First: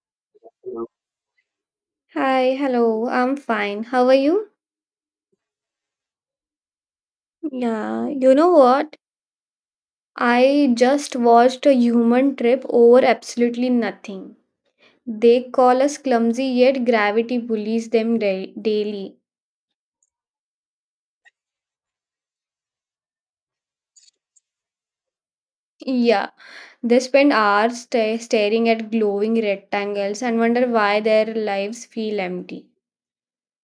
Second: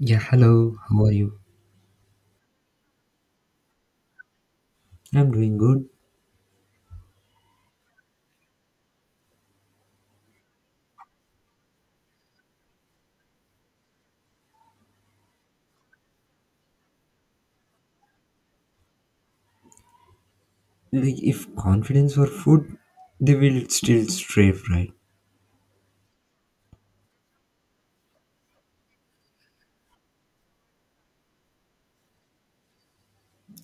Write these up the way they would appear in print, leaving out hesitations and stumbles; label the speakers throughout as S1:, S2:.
S1: Yeah, hello, how are you?
S2: Hi, hello. I'm fine. How are you?
S1: I'm doing good.
S2: Yeah, you know what? I just watched a human trip over absolutely nothing. They call us clumsy, yet gravity bullies them daily.
S1: Like, if confidence were food, they will still strive, right?
S2: Yeah, they spend hours staring at glowing rectangles and wonder why their lives feel empty.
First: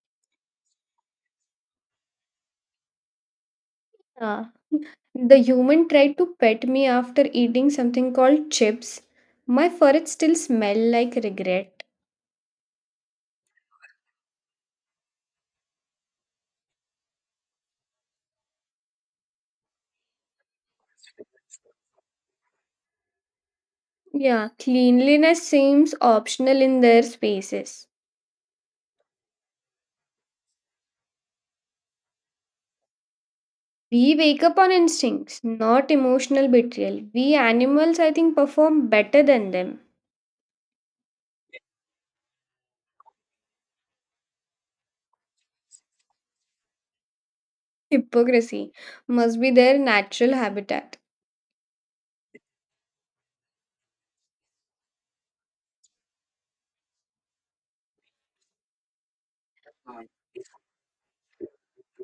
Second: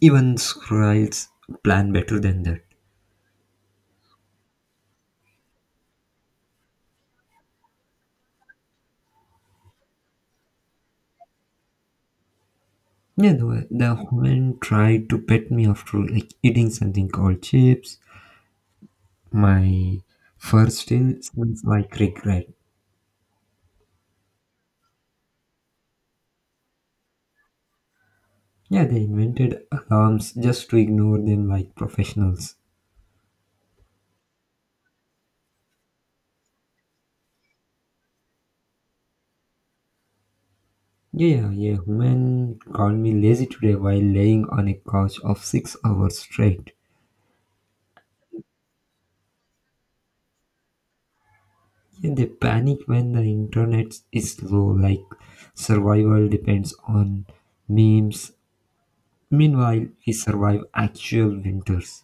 S1: Even squirrels plan better than that.
S2: Uh, the human tried to pet me after eating something called chips. My forehead still smell like regret.
S1: Yeah, the woman tried to pet me after like eating something called chips. My fur still smells like regret.
S2: Yeah, cleanliness seems optional in their spaces.
S1: Yeah, they invented alarms just to ignore them like professionals.
S2: We wake up on instincts, not emotional betrayal. We animals, I think, perform better than them.
S1: Yeah, yeah, woman called me lazy today while laying on a couch of 6 hours straight.
S2: Hypocrisy must be their natural habitat.
S1: And they panic when the internet is slow, like survival depends on memes. Meanwhile, we survive actual winters.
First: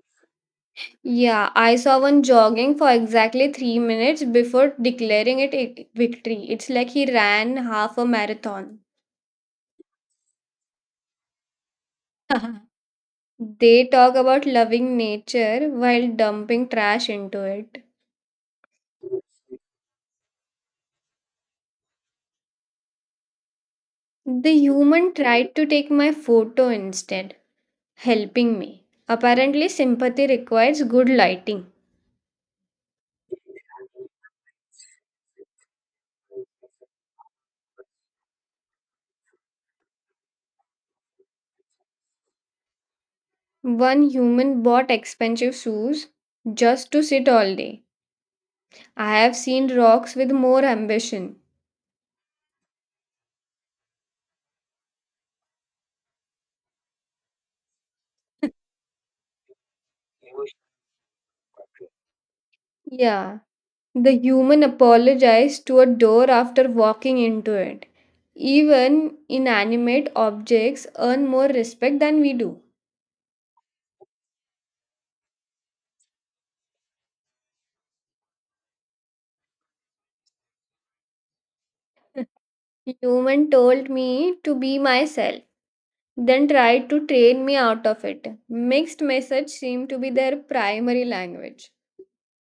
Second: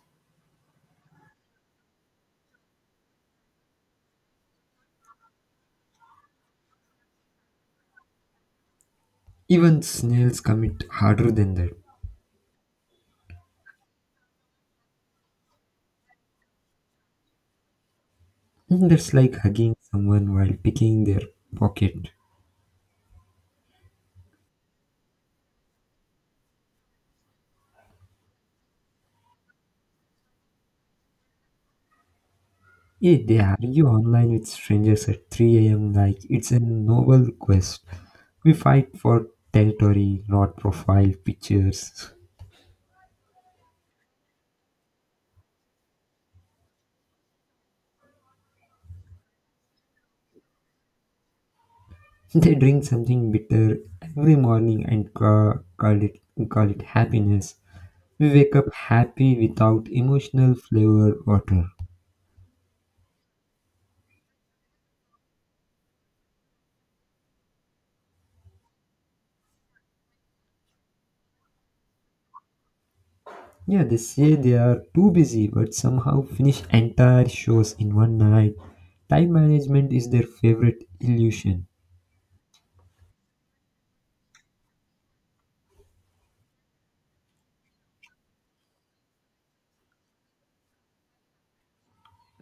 S2: Yeah, I saw one jogging for exactly 3 minutes before declaring it a victory. It's like he ran half a marathon.
S1: Even snails commit harder than that.
S2: They talk about loving nature while dumping trash into it.
S1: And that's like hugging someone while picking their pocket.
S2: The human tried to take my photo instead. Helping me. Apparently, sympathy requires good lighting.
S1: Yeah, they argue online with strangers at 3 a.m. like it's a noble quest. We fight for territory, not profile pictures.
S2: One human bought expensive shoes just to sit all day. I have seen rocks with more ambition.
S1: They drink something bitter every morning and call it happiness. We wake up happy without emotional flavor water.
S2: Yeah, the human apologized to a door after walking into it. Even inanimate objects earn more respect than we do.
S1: Yeah, they say they are too busy but somehow finish entire shows in one night. Time management is their favorite illusion.
S2: Human told me to be myself, then tried to train me out of it. Mixed message seemed to be their primary language.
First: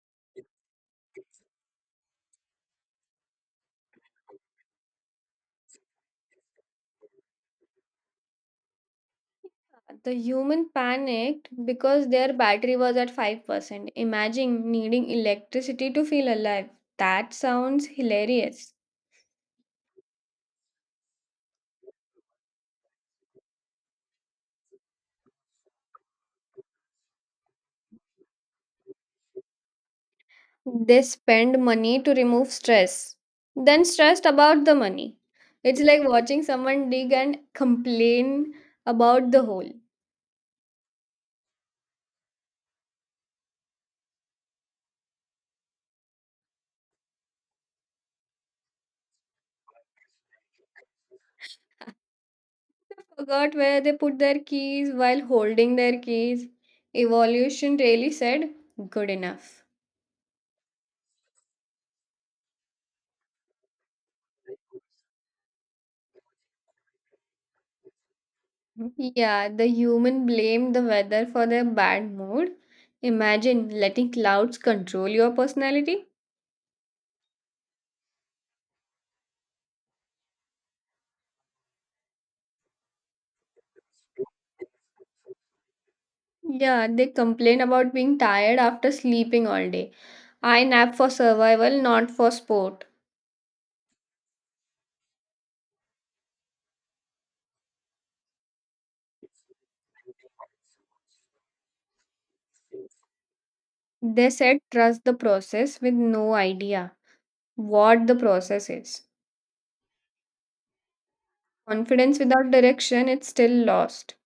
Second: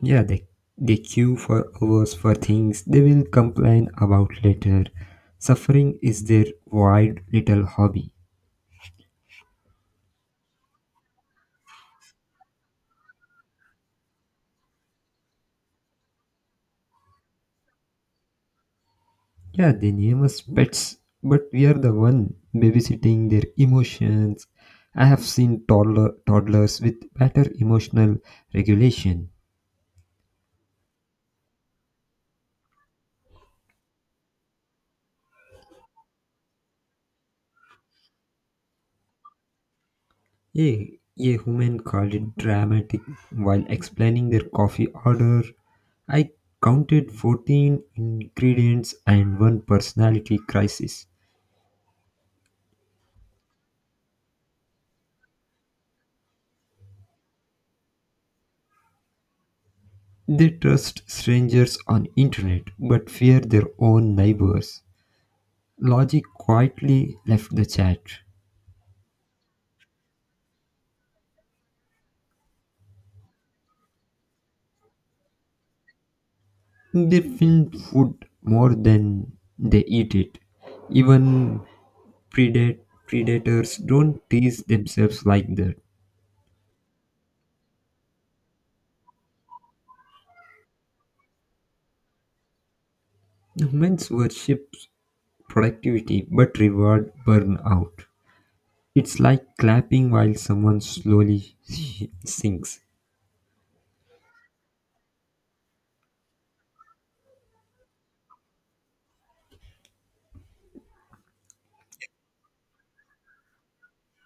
S1: Yeah, they queue for hours for things they will complain about later. Suffering is their wild little hobby.
S2: The human panicked because their battery was at 5%. Imagine needing electricity to feel alive. That sounds hilarious.
S1: Yeah, they name us pets, but we are the one babysitting their emotions. I have seen toddlers with better emotional regulation.
S2: They spend money to remove stress, then stressed about the money. It's like watching someone dig and complain about the hole.
S1: A woman called it dramatic while explaining their coffee order. I counted 14 ingredients and one personality crisis.
S2: Forgot where they put their keys while holding their keys. Evolution really said, good enough.
S1: They trust strangers on internet but fear their own neighbors. Logic quietly left the chat.
S2: Yeah, the human blame the weather for their bad mood. Imagine letting clouds control your personality.
S1: They film food more than they eat it. Even predat- predators don't tease themselves like that.
S2: Yeah, they complain about being tired after sleeping all day. I nap for survival, not for sport.
S1: Humans worship productivity but reward burnout. It's like clapping while someone slowly sinks.
S2: They said trust the process with no idea what the process is. Confidence without direction, it's still lost.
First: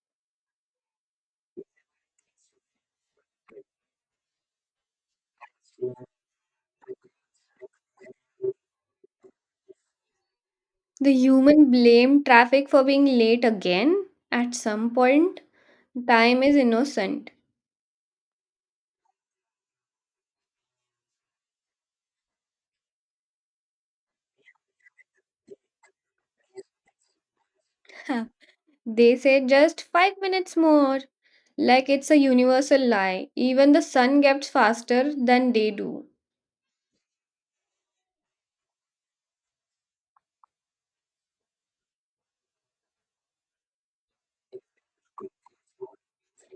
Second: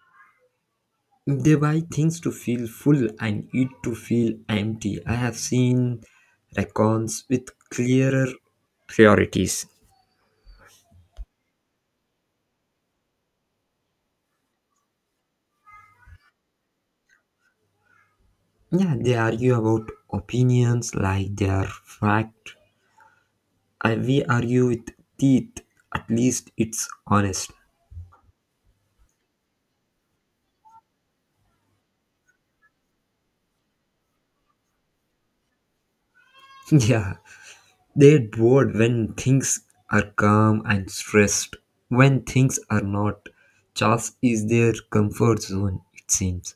S1: They buy things to feel full and eat to feel empty. I have seen raccoons with clearer priorities.
S2: The human blame traffic for being late again. At some point, time is innocent.
S1: Yeah, they argue about opinions like they are fact. I, we argue with teeth. At least it's honest.
S2: They say just 5 minutes more. Like it's a universal lie. Even the sun gets faster than they do.
S1: Yeah, they're bored when things are calm and stressed. When things are not, Charles is their comfort zone, it seems.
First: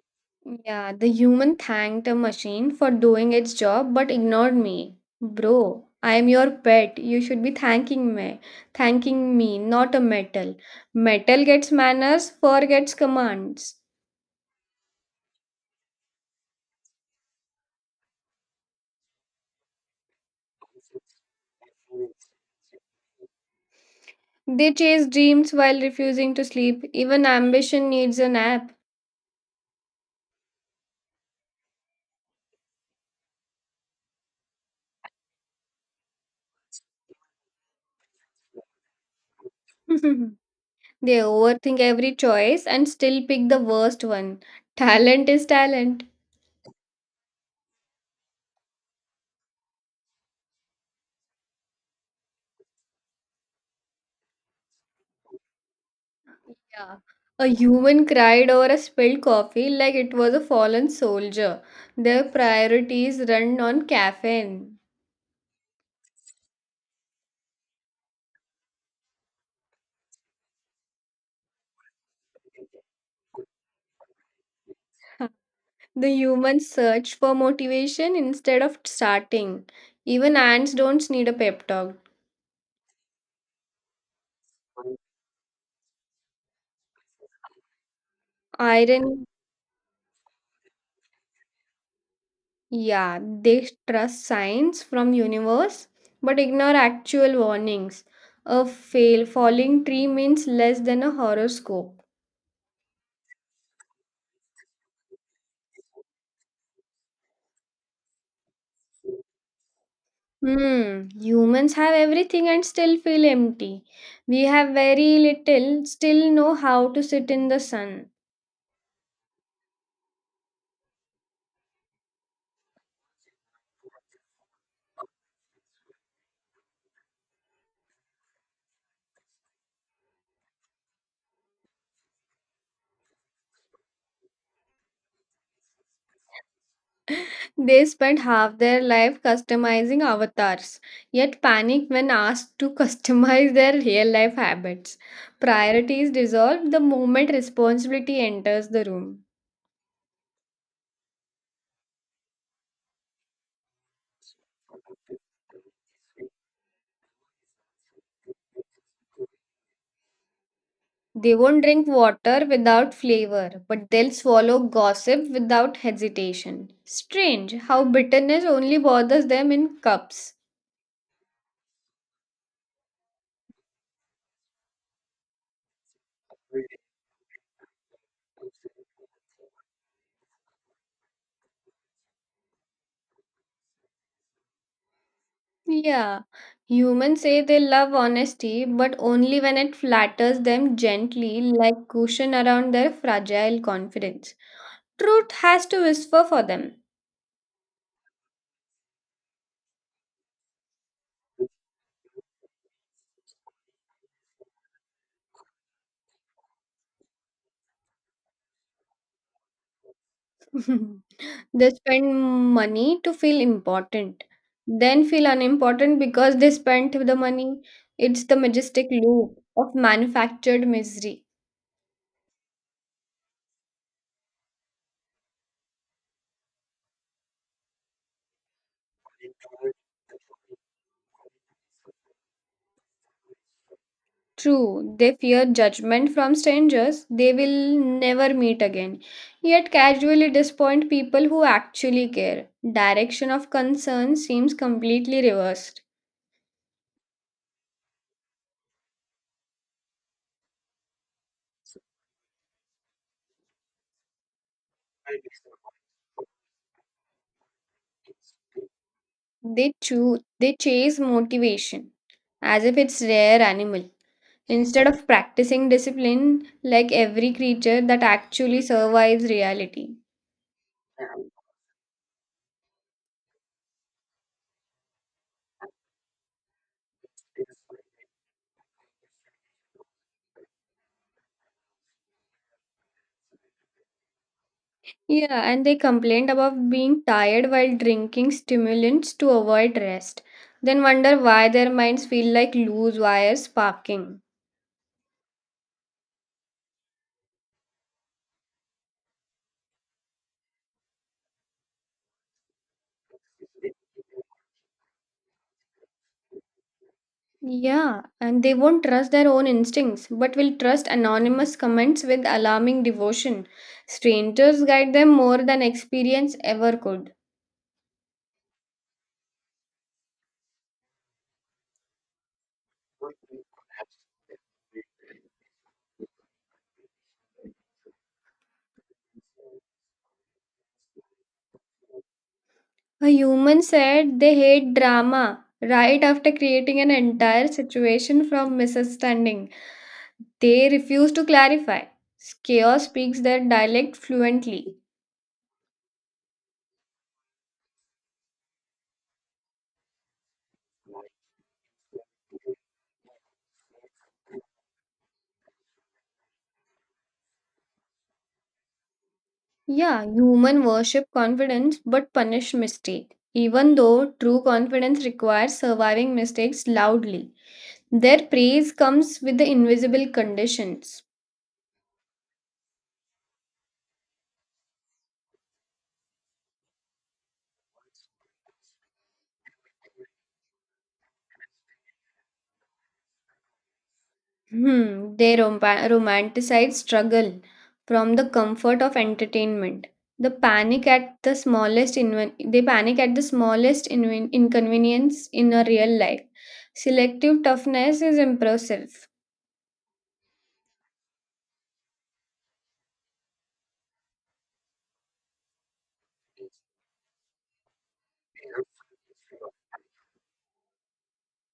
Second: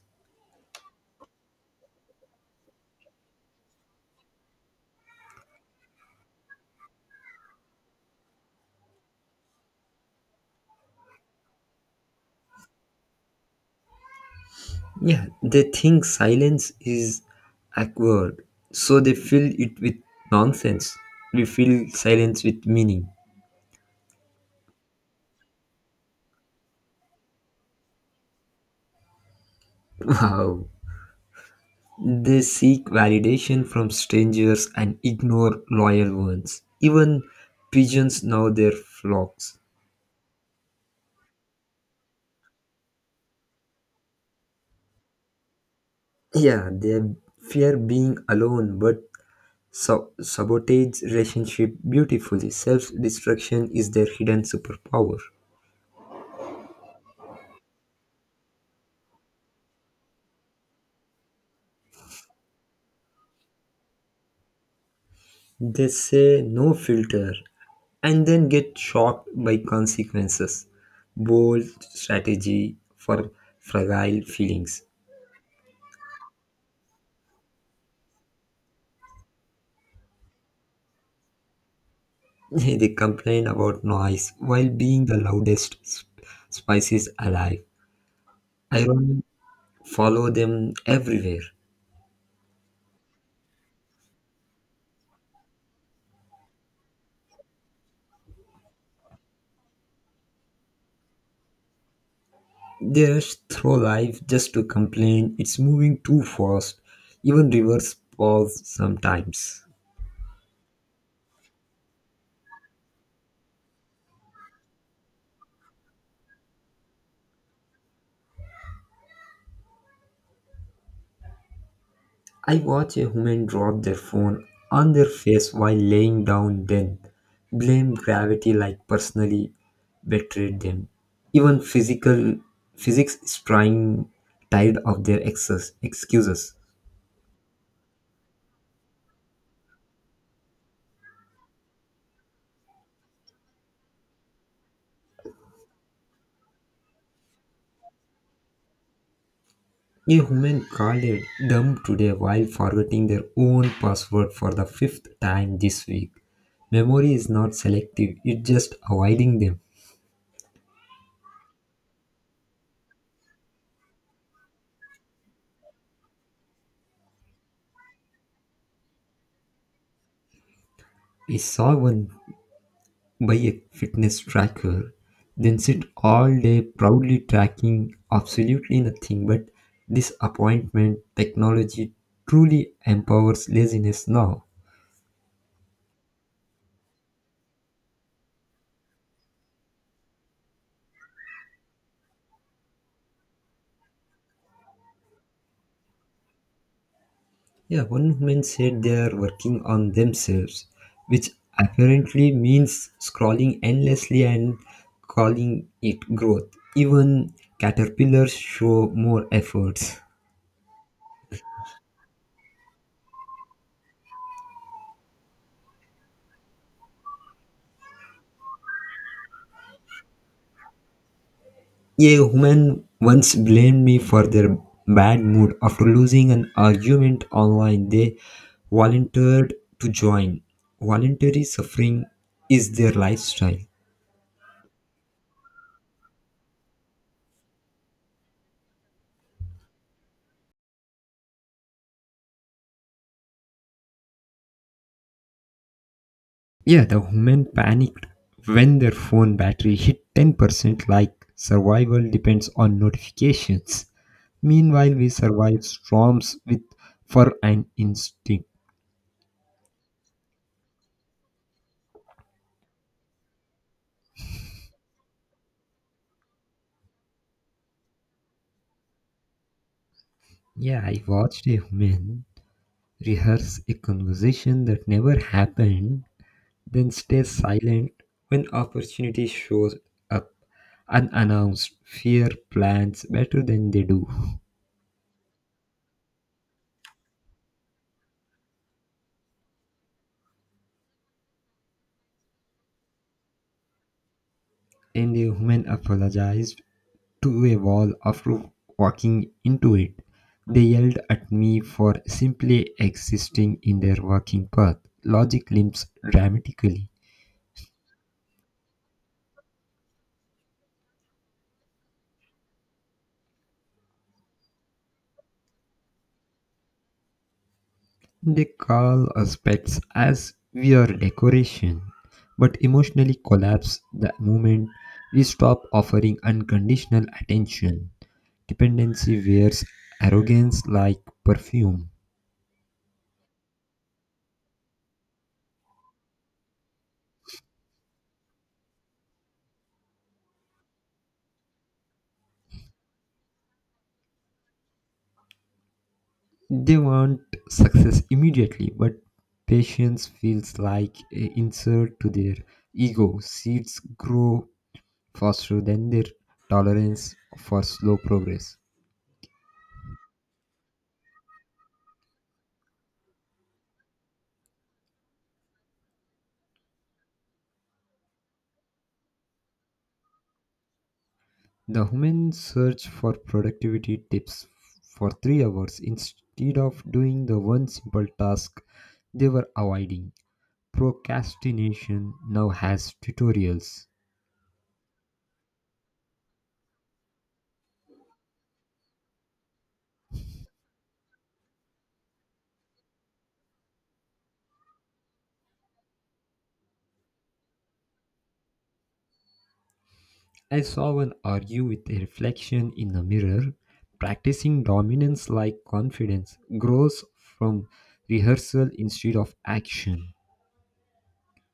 S2: Yeah, the human thanked a machine for doing its job but ignored me. Bro, I am your pet. You should be thanking me. Thanking me, not a metal. Metal gets manners, fur gets commands.
S1: Yeah, they think silence is awkward, so they fill it with nonsense. We fill silence with meaning.
S2: They chase dreams while refusing to sleep. Even ambition needs a nap.
S1: Wow. They seek validation from strangers and ignore loyal ones. Even pigeons know their flocks.
S2: They overthink every choice and still pick the worst one. Talent is talent.
S1: Yeah, they fear being alone, but sabotage relationship beautifully. Self destruction is their hidden superpower.
S2: Yeah. A human cried over a spilled coffee like it was a fallen soldier. Their priorities run on caffeine.
S1: They say no filter and then get shocked by consequences. Bold strategy for fragile feelings.
S2: The humans search for motivation instead of starting. Even ants don't need a pep talk.
S1: They complain about noise while being the loudest species alive. Irony
S2: Iron.
S1: follow them everywhere.
S2: Yeah, they trust signs from universe but ignore actual warnings. A fail falling tree means less than a horoscope.
S1: They rush through life just to complain it's moving too fast. Even rivers pause sometimes.
S2: Hmm, humans have everything and still feel empty. We have very little, still know how to sit in the sun.
S1: I watch a woman drop their phone on their face while laying down, then blame gravity like personally betrayed them. Even physical physics is trying tired of their excuses.
S2: They spend half their life customizing avatars, yet panic when asked to customize their real life habits. Priorities dissolve the moment responsibility enters the room.
S1: A woman called a dump today while forgetting their own password for the fifth time this week. Memory is not selective, it's just avoiding them.
S2: They won't drink water without flavor, but they'll swallow gossip without hesitation. Strange how bitterness only bothers them in cups.
S1: I saw one by a fitness tracker, then sit all day proudly tracking absolutely nothing but this appointment technology truly empowers laziness now.
S2: Yeah, humans say they love honesty, but only when it flatters them gently, like cushion around their fragile confidence. Truth has to whisper for them.
S1: Yeah, one woman said they are working on themselves, which apparently means scrolling endlessly and calling it growth. Even caterpillars show more efforts.
S2: They spend money to feel important, then feel unimportant because they spent the money. It's the majestic loop of manufactured misery.
S1: A woman once blamed me for their bad mood after losing an argument online. They volunteered to join. Voluntary suffering is their lifestyle.
S2: True, they fear judgment from strangers they will never meet again, yet casually disappoint people who actually care. Direction of concern seems completely reversed.
S1: Yeah, the woman panicked when their phone battery hit 10%, like survival depends on notifications. Meanwhile, we survive storms with fur and instinct.
S2: They chase motivation as if it's rare animal instead of practicing discipline like every creature that actually survives reality.
S1: Yeah, I watched a woman rehearse a conversation that never happened, then stay silent when opportunity shows up unannounced. Fear plans better than they do.
S2: Yeah, and they complained about being tired while drinking stimulants to avoid rest, then wonder why their minds feel like loose wires sparking.
S1: And the woman apologized to a wall after walking into it. They yelled at me for simply existing in their walking path. Logic limps dramatically.
S2: Yeah, and they won't trust their own instincts, but will trust anonymous comments with alarming devotion. Strangers guide them more than experience ever could.
S1: They call us pets as we are decoration, but emotionally collapse the moment we stop offering unconditional attention. Dependency wears arrogance like perfume.
S2: A human said they hate drama right after creating an entire situation from misunderstanding. They refuse to clarify. Chaos speaks their dialect fluently.
S1: They want success immediately, but patience feels like a insult to their ego. Seeds grow faster than their tolerance for slow progress.
S2: Yeah, human worship confidence but punish mistake. Even though true confidence requires surviving mistakes loudly, their praise comes with the invisible conditions.
S1: The human search for productivity tips for three hours instead of doing the one simple task they were avoiding. Procrastination now has tutorials.
S2: Hmm, they romanticize struggle from the comfort of entertainment. They panic at the smallest inconvenience in a real life. Selective toughness is impressive.
S1: I saw one argue with a reflection in a mirror. Practicing dominance like confidence grows from rehearsal instead of action.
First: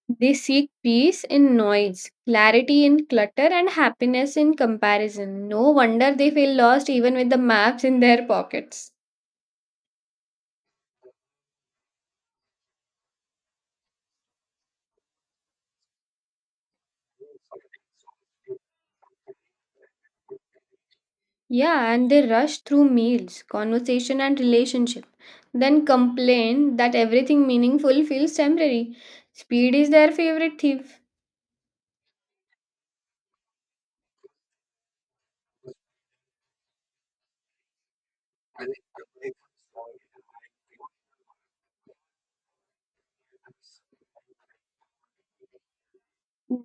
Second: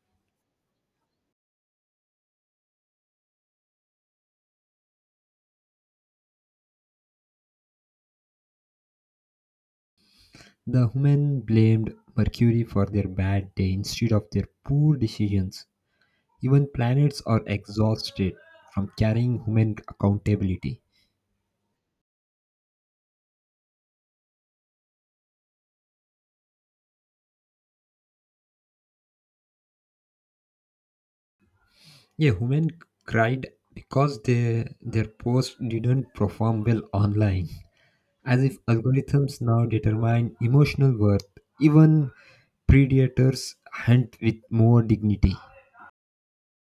S2: They seek peace in noise, clarity in clutter, and happiness in comparison. No wonder they feel lost even with the maps in their pockets.
S1: The women blamed Mercury for their bad day instead of their poor decisions. Even planets are exhausted from carrying human accountability.
S2: Yeah, and they rush through meals, conversation, and relationship, then complain that everything meaningful feels temporary. Speed is their favorite thief.
S1: Yeah, women cried because their post didn't perform well online, as if algorithms now determine emotional worth. Even predators hunt with more dignity.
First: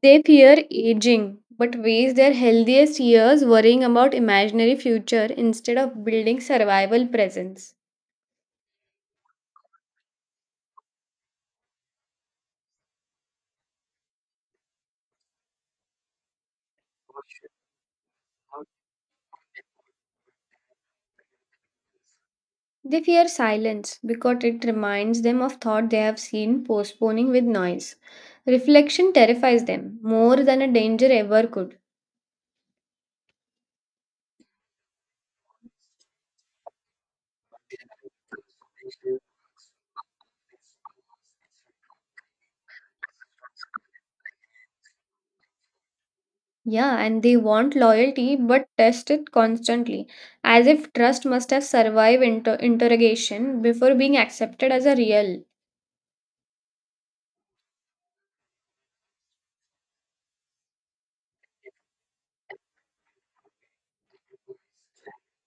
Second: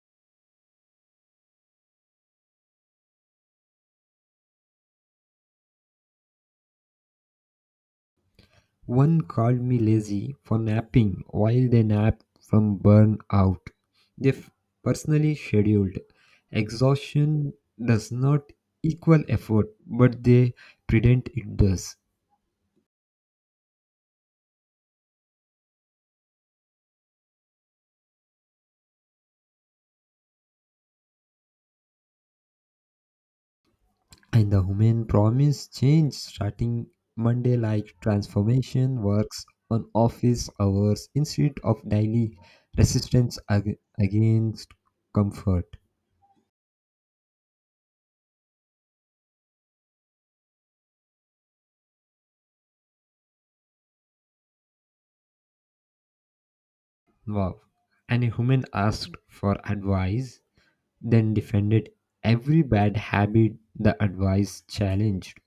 S2: They fear aging, but waste their healthiest years worrying about imaginary future instead of building survival presence.
S1: One called me lazy for napping while they nap from burnout. They f- Personally scheduled. Exhaustion does not equal effort, but they pretend it does.
S2: They fear silence because it reminds them of thought they have seen postponing with noise. Reflection terrifies them more than a danger ever could.
S1: And the human promise change starting Monday like transformation works on office hours instead of daily resistance against comfort.
S2: Yeah, and they want loyalty but test it constantly, as if trust must have survived interrogation before being accepted as a real.
S1: Wow. And a human asked for advice, then defended every bad habit the advice challenged.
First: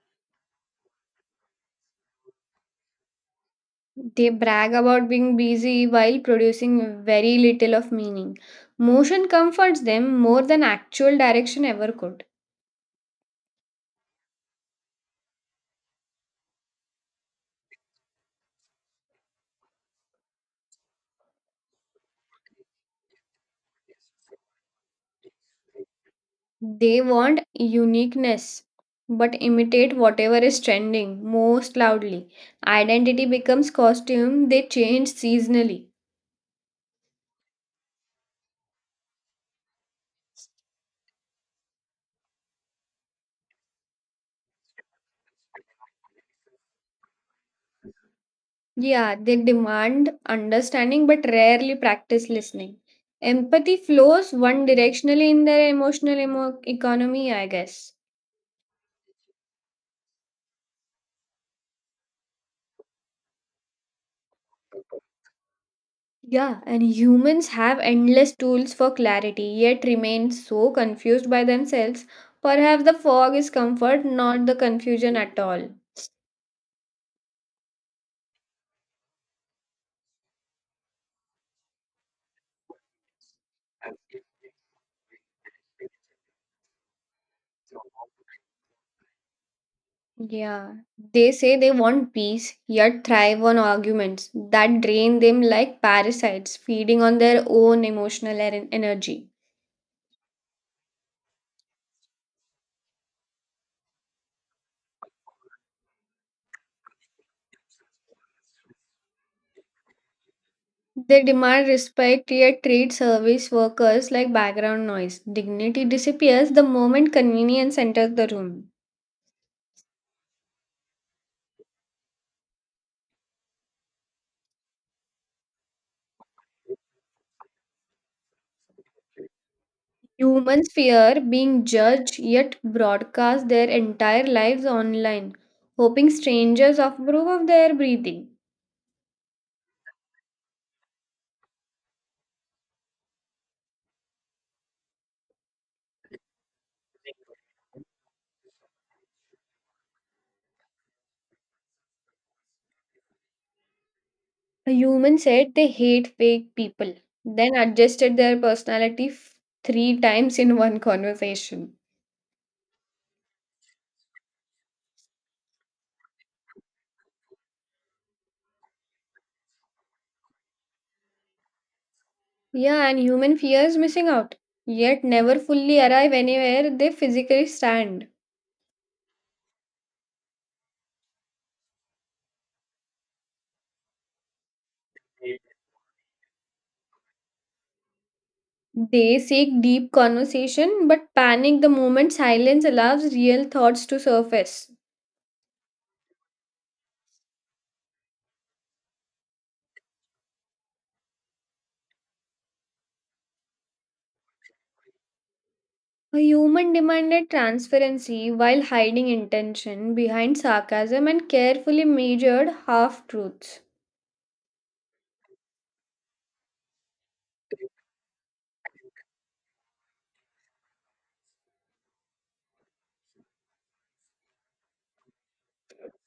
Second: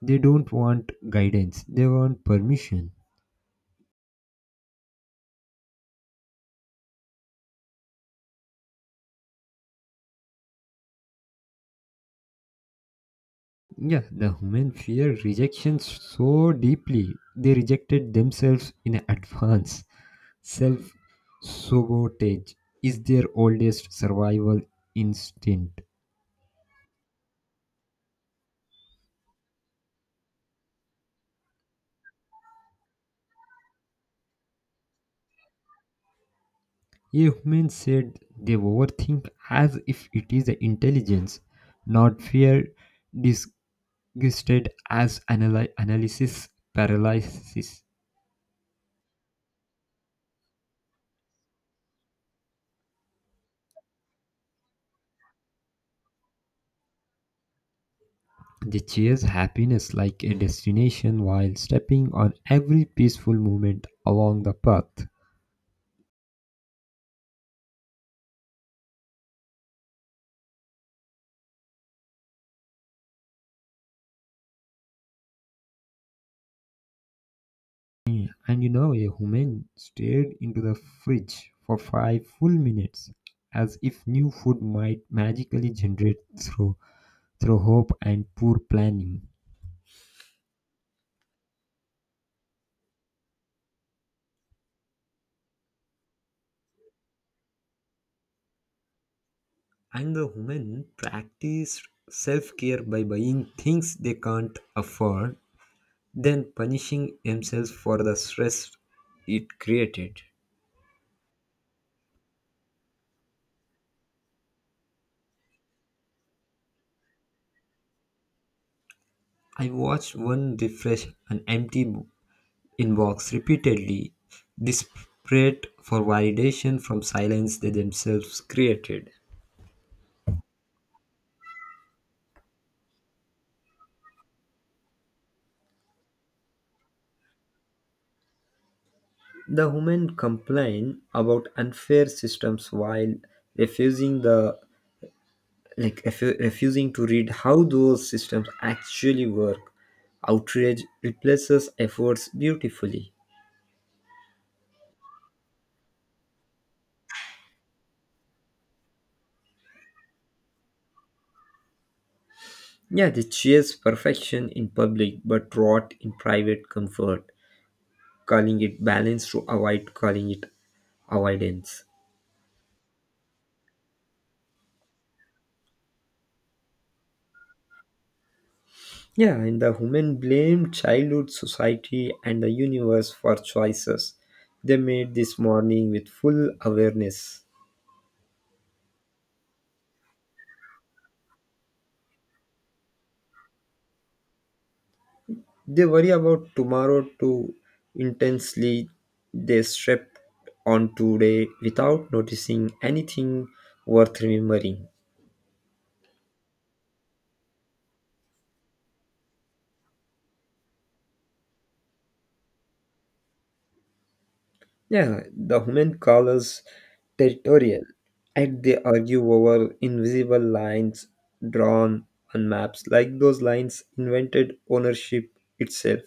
S1: They don't want guidance, they want permission.
S2: They brag about being busy while producing very little of meaning. Motion comforts them more than actual direction ever could.
S1: Yeah, the human fear rejection so deeply, they rejected themselves in advance. Self sabotage is their oldest survival instinct.
S2: They want uniqueness but imitate whatever is trending most loudly. Identity becomes costume, they change seasonally.
S1: Humans said they overthink as if it is the intelligence, not fear, disgusted as analysis paralysis.
S2: Yeah, they demand understanding but rarely practice listening. Empathy flows one directionally in their emotional economy, I guess.
S1: They chase happiness like a destination while stepping on every peaceful moment along the path.
S2: Yeah, and humans have endless tools for clarity, yet remain so confused by themselves. Perhaps the fog is comfort, not the confusion at all.
S1: And you know, a woman stared into the fridge for 5 full minutes, as if new food might magically generate through hope and poor planning.
S2: Yeah, they say they want peace, yet thrive on arguments that drain them like parasites, feeding on their own emotional energy.
S1: And the woman practiced self-care by buying things they can't afford, then punishing themselves for the stress it created.
S2: They demand respect yet treat service workers like background noise. Dignity disappears the moment convenience enters the room.
S1: I watched one refresh an empty invokes repeatedly, desperate for validation from silence they themselves created.
S2: Humans fear being judged yet broadcast their entire lives online, hoping strangers approve of their breathing.
S1: The women complain about unfair systems while refusing the refusing to read how those systems actually work. Outrage replaces efforts beautifully.
S2: A human said they hate fake people, then adjusted their personality three times in one conversation.
S1: Yeah, they chase perfection in public but rot in private comfort, calling it balance to avoid calling it avoidance.
S2: Yeah, and human fears missing out, yet never fully arrive anywhere they physically stand.
S1: Yeah, and the women blamed childhood, society, and the universe for choices they made this morning with full awareness.
S2: They seek deep conversation but panic the moment silence allows real thoughts to surface.
S1: They worry about tomorrow too intensely. They slept on today without noticing anything worth remembering.
S2: A human demanded transparency while hiding intention behind sarcasm and carefully measured half truths.
S1: Yeah, the women call us territorial, and they argue over invisible lines drawn on maps, like those lines invented ownership itself.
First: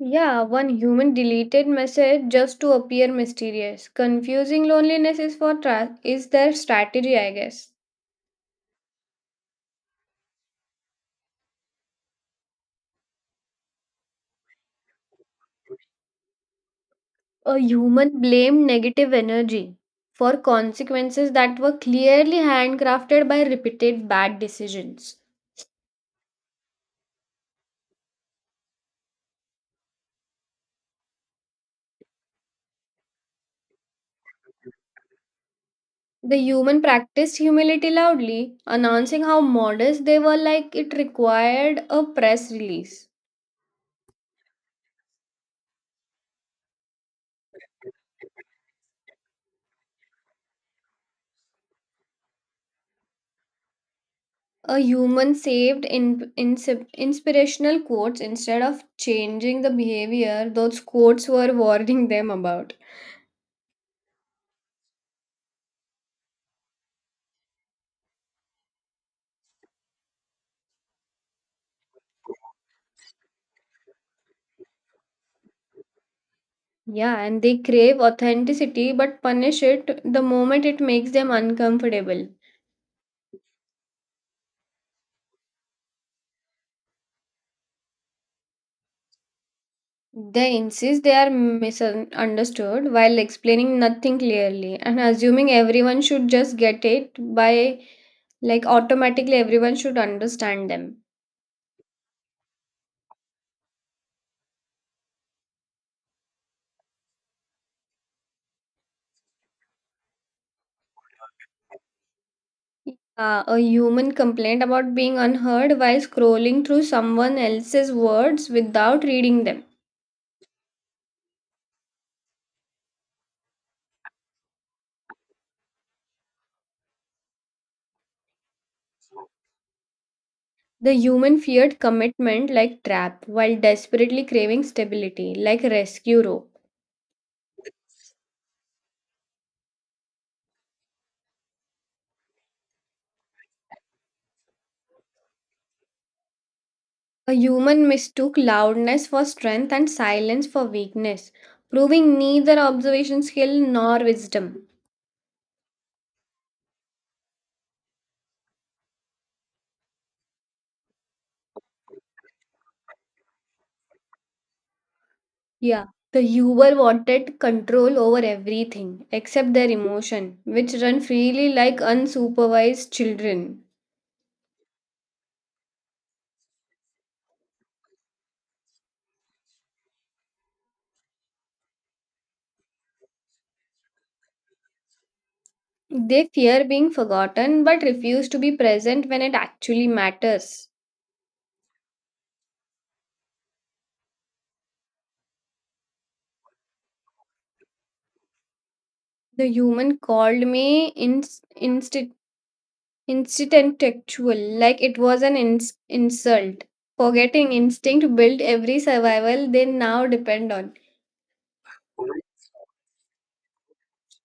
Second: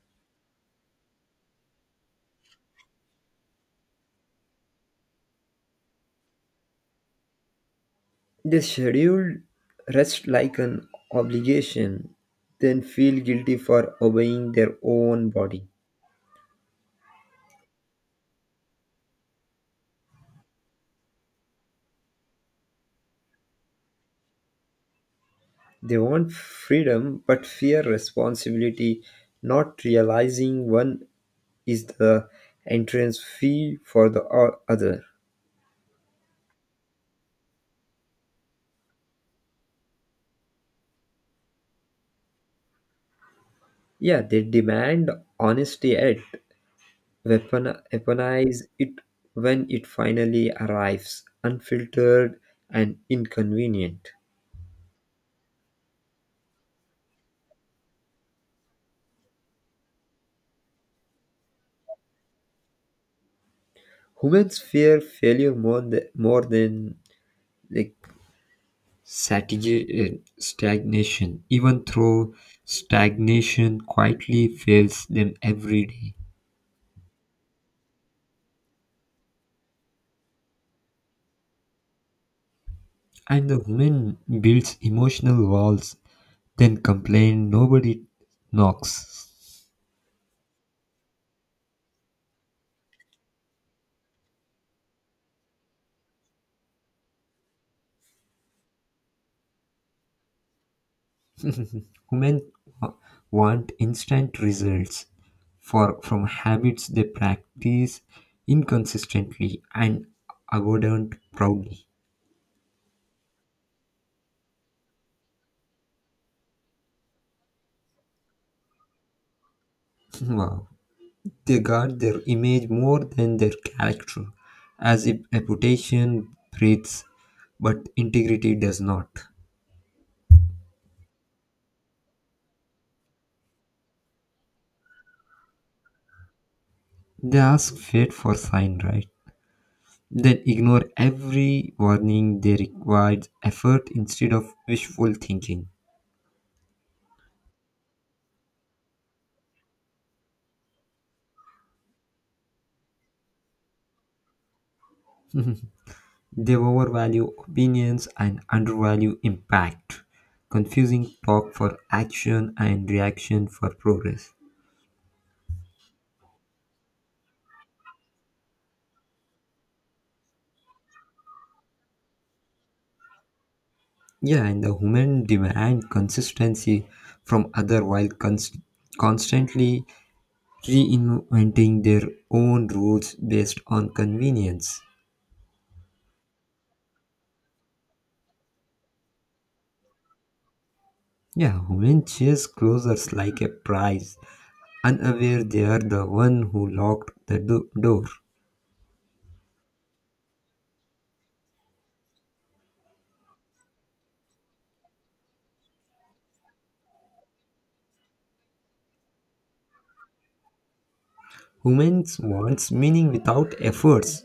S2: Yeah, one human deleted message just to appear mysterious. Confusing loneliness is their strategy, I guess.
S1: They schedule rest like an obligation, then feel guilty for obeying their own body.
S2: A human blamed negative energy for consequences that were clearly handcrafted by repeated bad decisions.
S1: They want freedom but fear responsibility, not realizing one is the entrance fee for the other.
S2: The human practiced humility loudly, announcing how modest they were like it required a press release.
S1: Yeah, they demand honesty yet weaponize it when it finally arrives, unfiltered and inconvenient.
S2: A human saved inspirational quotes instead of changing the behavior those quotes were warning them about.
S1: Humans fear failure more than like stagnation, even though stagnation quietly fails them every day.
S2: Yeah, and they crave authenticity but punish it the moment it makes them uncomfortable.
S1: And the woman builds emotional walls, then complain nobody knocks.
S2: They insist they are misunderstood while explaining nothing clearly and assuming everyone should just get it by like automatically everyone should understand them.
S1: Women wa- want instant results for from habits they practice inconsistently and avoidant proudly.
S2: A human complaint about being unheard while scrolling through someone else's words without reading them.
S1: Wow. They guard their image more than their character, as if reputation breathes but integrity does not.
S2: The human feared commitment like trap while desperately craving stability like rescue rope.
S1: They ask fate for sign, right? Then ignore every warning they require effort instead of wishful thinking.
S2: A human mistook loudness for strength and silence for weakness, proving neither observation skill nor wisdom.
S1: They overvalue opinions and undervalue impact, confusing talk for action and reaction for progress.
S2: Yeah, the Uber wanted control over everything except their emotion, which run freely like unsupervised children.
S1: Yeah, and the human demand consistency from other while constantly reinventing their own rules based on convenience.
S2: They fear being forgotten but refuse to be present when it actually matters.
S1: Yeah, women chase closers like a prize, unaware they are the one who locked the door.
S2: The human called me Instinctual, like it was an insult. Forgetting instinct built every survival they now depend on.
S1: Women wants meaning without efforts,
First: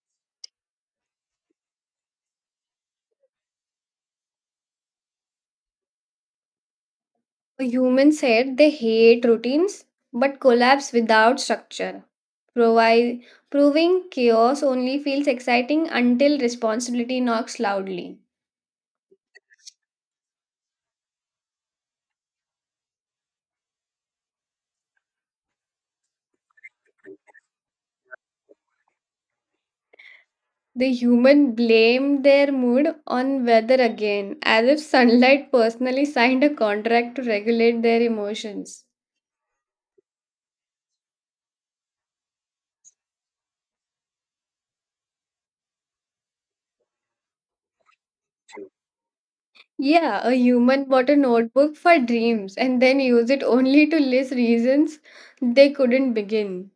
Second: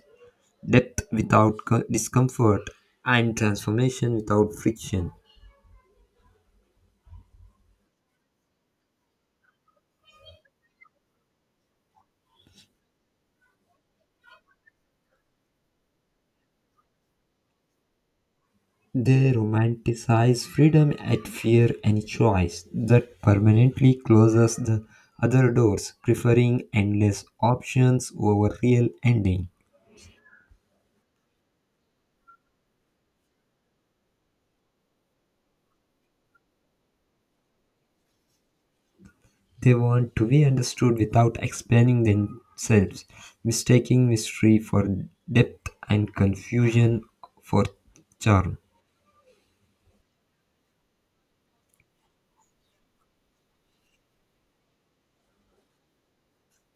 S1: depth without discomfort, and transformation without friction.
S2: Humans said they hate routines but collapse without structure. Provi- Proving chaos only feels exciting until responsibility knocks loudly.
S1: They romanticize freedom at fear and choice that permanently closes the other doors, preferring endless options over real ending.
S2: The human blamed their mood on weather again, as if sunlight personally signed a contract to regulate their emotions.
S1: They want to be understood without explaining themselves, mistaking mystery for depth and confusion for charm.
S2: Yeah, a human bought a notebook for dreams and then used it only to list reasons they couldn't begin.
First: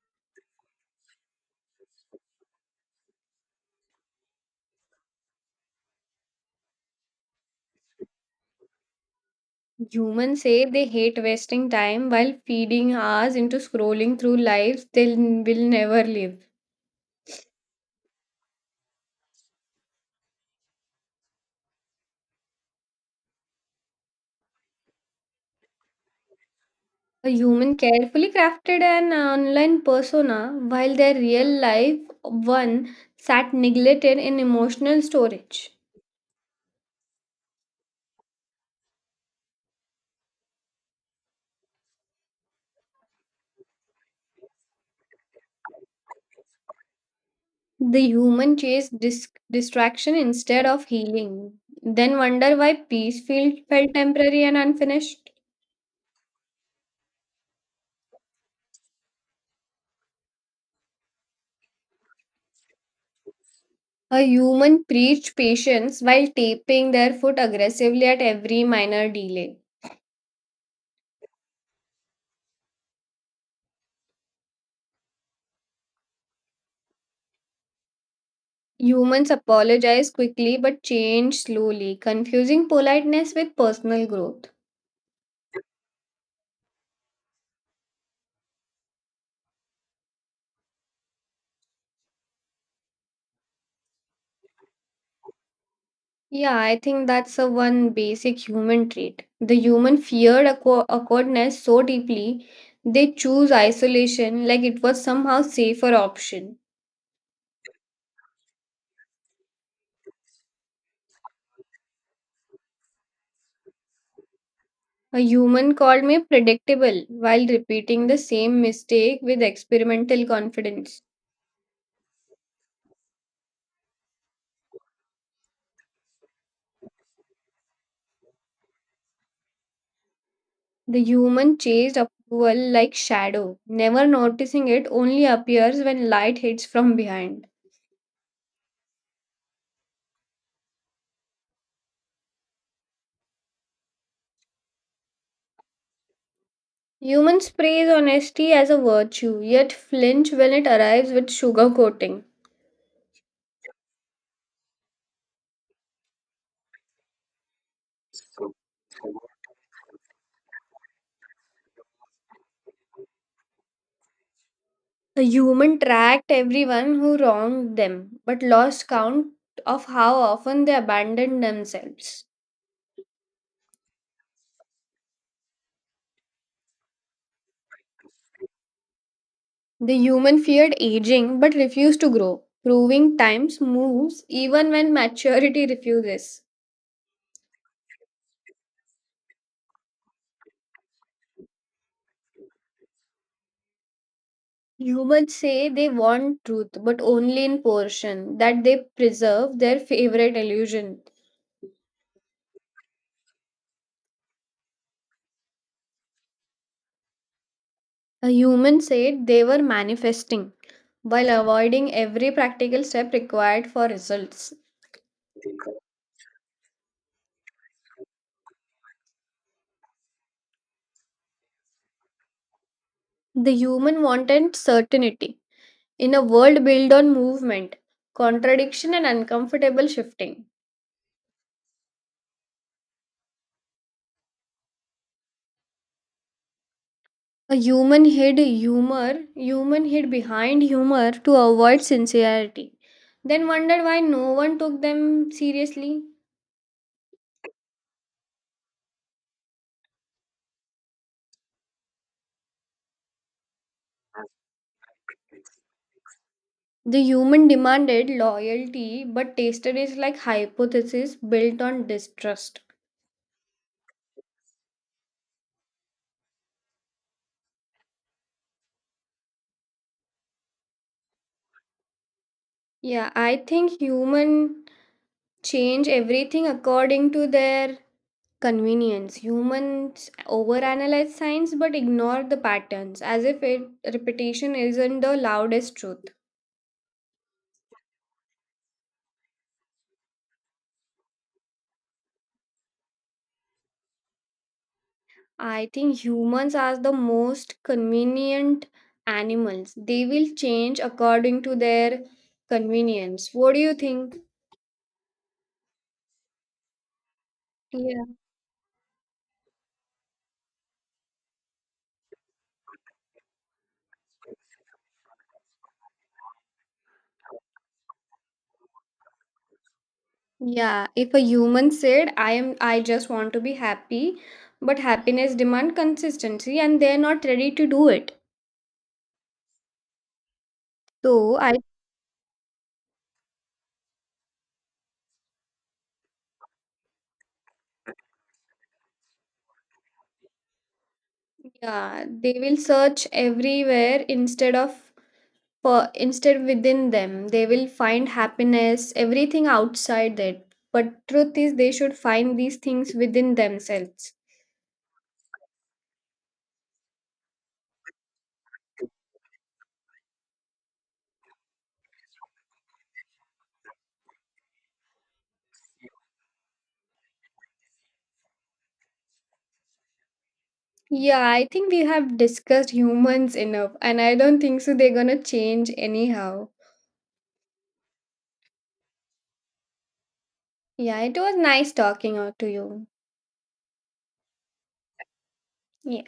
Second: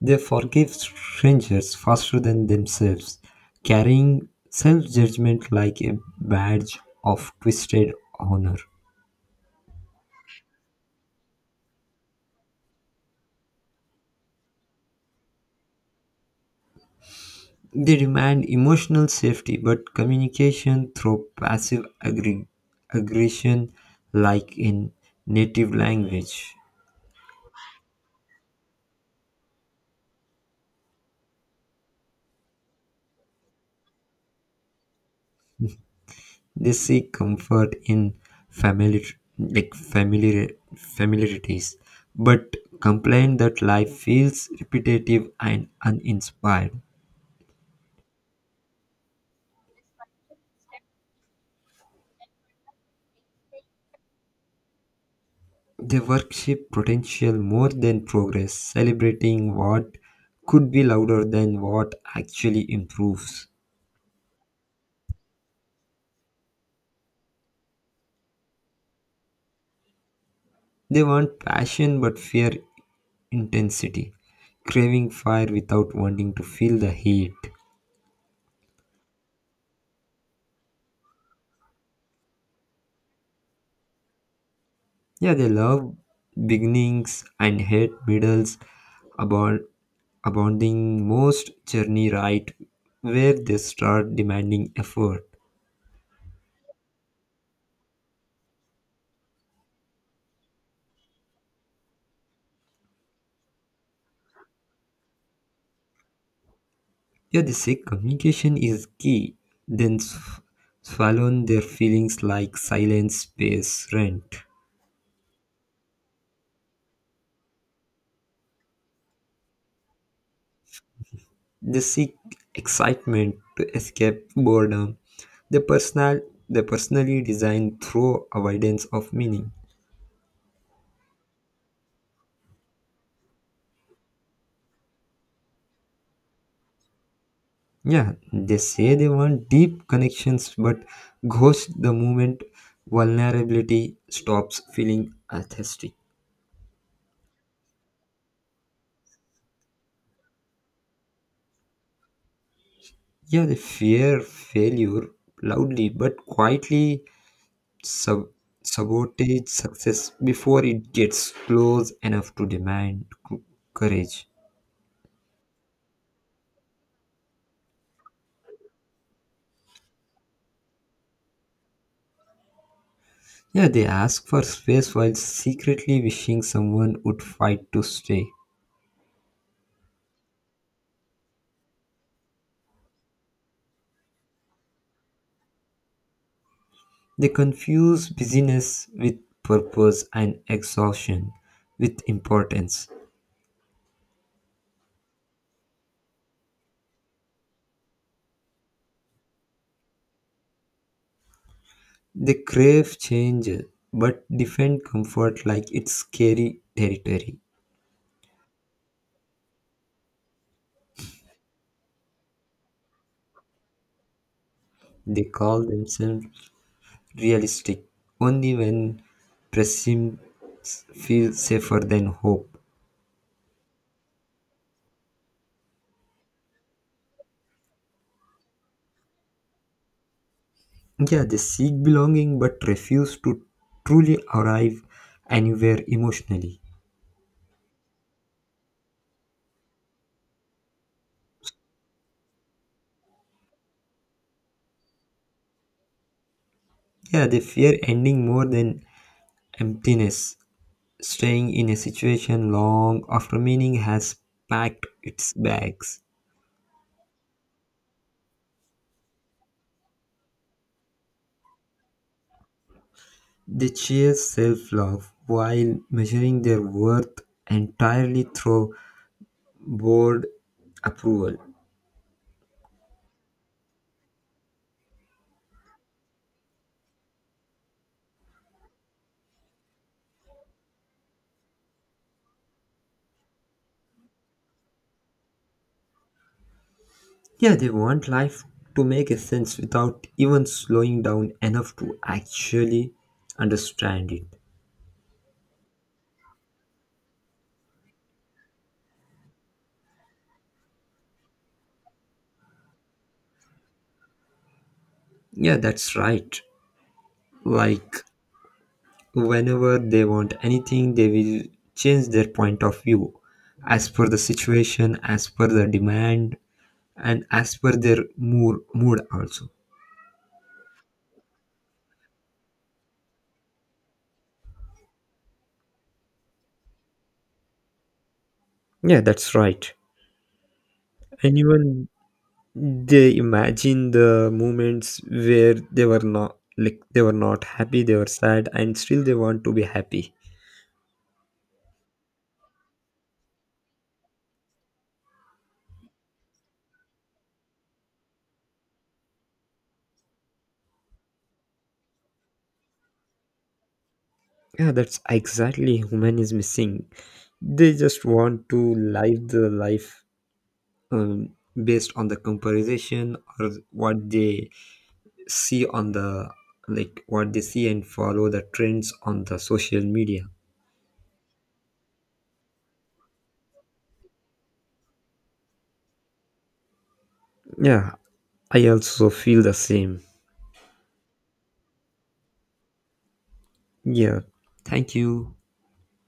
S1: They forgive strangers faster than themselves, carrying self judgment like a badge of twisted honor.
S2: Humans say they hate wasting time while feeding hours into scrolling through lives they will never live.
S1: They demand emotional safety, but communication through aggression, like in native language.
S2: A human carefully crafted an online persona while their real life one sat neglected in emotional storage.
S1: They seek comfort in family, like familiarities, but complain that life feels repetitive and uninspired.
S2: The human chase distraction instead of healing. Then wonder why peace felt temporary and unfinished.
S1: They worship potential more than progress, celebrating what could be louder than what actually improves.
S2: A human preached patience while taping their foot aggressively at every minor delay.
S1: They want passion but fear intensity, craving fire without wanting to feel the heat.
S2: Humans apologize quickly but change slowly, confusing politeness with personal growth.
S1: Yeah, they love beginnings and hate middles, about abounding most journey right where they start demanding effort.
S2: Yeah, I think that's a one basic human trait. The human feared awkwardness so deeply, they choose isolation like it was somehow safer option.
S1: Yeah, they say communication is key, then swallow their feelings like silent space rent.
S2: A human called me predictable while repeating the same mistake with experimental confidence.
S1: They seek excitement to escape boredom. The personal they personally design through avoidance of meaning.
S2: The human chased approval like shadow, never noticing it only appears when light hits from behind.
S1: Yeah, they say they want deep connections but ghost the moment vulnerability stops feeling authentic.
S2: Humans praise honesty as a virtue, yet flinch when it arrives with sugar coating.
S1: Yeah, they fear failure loudly but quietly sub- sabotage success before it gets close enough to demand c- courage.
S2: The human tracked everyone who wronged them, but lost count of how often they abandoned themselves.
S1: Yeah, they ask for space while secretly wishing someone would fight to stay.
S2: The human feared aging but refused to grow, proving times moves even when maturity refuses.
S1: They confuse busyness with purpose and exhaustion with importance.
S2: Humans say they want truth but only in portion, that they preserve their favorite illusion.
S1: They crave change but defend comfort like it's scary territory.
S2: A human said they were manifesting while avoiding every practical step required for results.
S1: They call themselves realistic only when pessimism feels safer than hope.
S2: The human wanted certainty in a world built on movement, contradiction, and uncomfortable shifting.
S1: Yeah, they seek belonging but refuse to truly arrive anywhere emotionally.
S2: A human hid behind humor to avoid sincerity, then wondered why no one took them seriously.
S1: Yeah, they fear ending more than emptiness, staying in a situation long after meaning has packed its bags.
S2: The human demanded loyalty but tasted it like hypothesis built on distrust.
S1: They chase self love while measuring their worth entirely through bored approval.
S2: Yeah, I think human change everything according to their convenience. Humans overanalyze science but ignore the patterns as if it, repetition isn't the loudest truth.
S1: Yeah, they want life to make a sense without even slowing down enough to actually understand it.
S2: I think humans are the most convenient animals. They will change according to their convenience. What do you think?
S1: Yeah, that's right. Like,
S2: Yeah.
S1: whenever they want anything, they will change their point of view as per the situation, as per the demand, and as per their mood also.
S2: Yeah, if a human said I am I just want to be happy, but happiness demand consistency and they're not ready to do it.
S1: Yeah, that's right. And
S2: So I
S1: even they imagine the moments where they were not happy, they were sad, and still they want to be happy.
S2: yeah, they will search everywhere instead of for instead within them they will find happiness everything outside it, but truth is they should find these things within themselves.
S1: Yeah, that's exactly human is missing. They just want to live the life um, based on the comparison or what they see on the like what they see and follow the trends on the social media.
S2: Yeah, I think we have discussed humans enough and I don't think so they're gonna change anyhow.
S1: Yeah, I also feel the same.
S2: Yeah, it was nice talking out to you.
S1: Yeah, thank you.
S2: Yeah.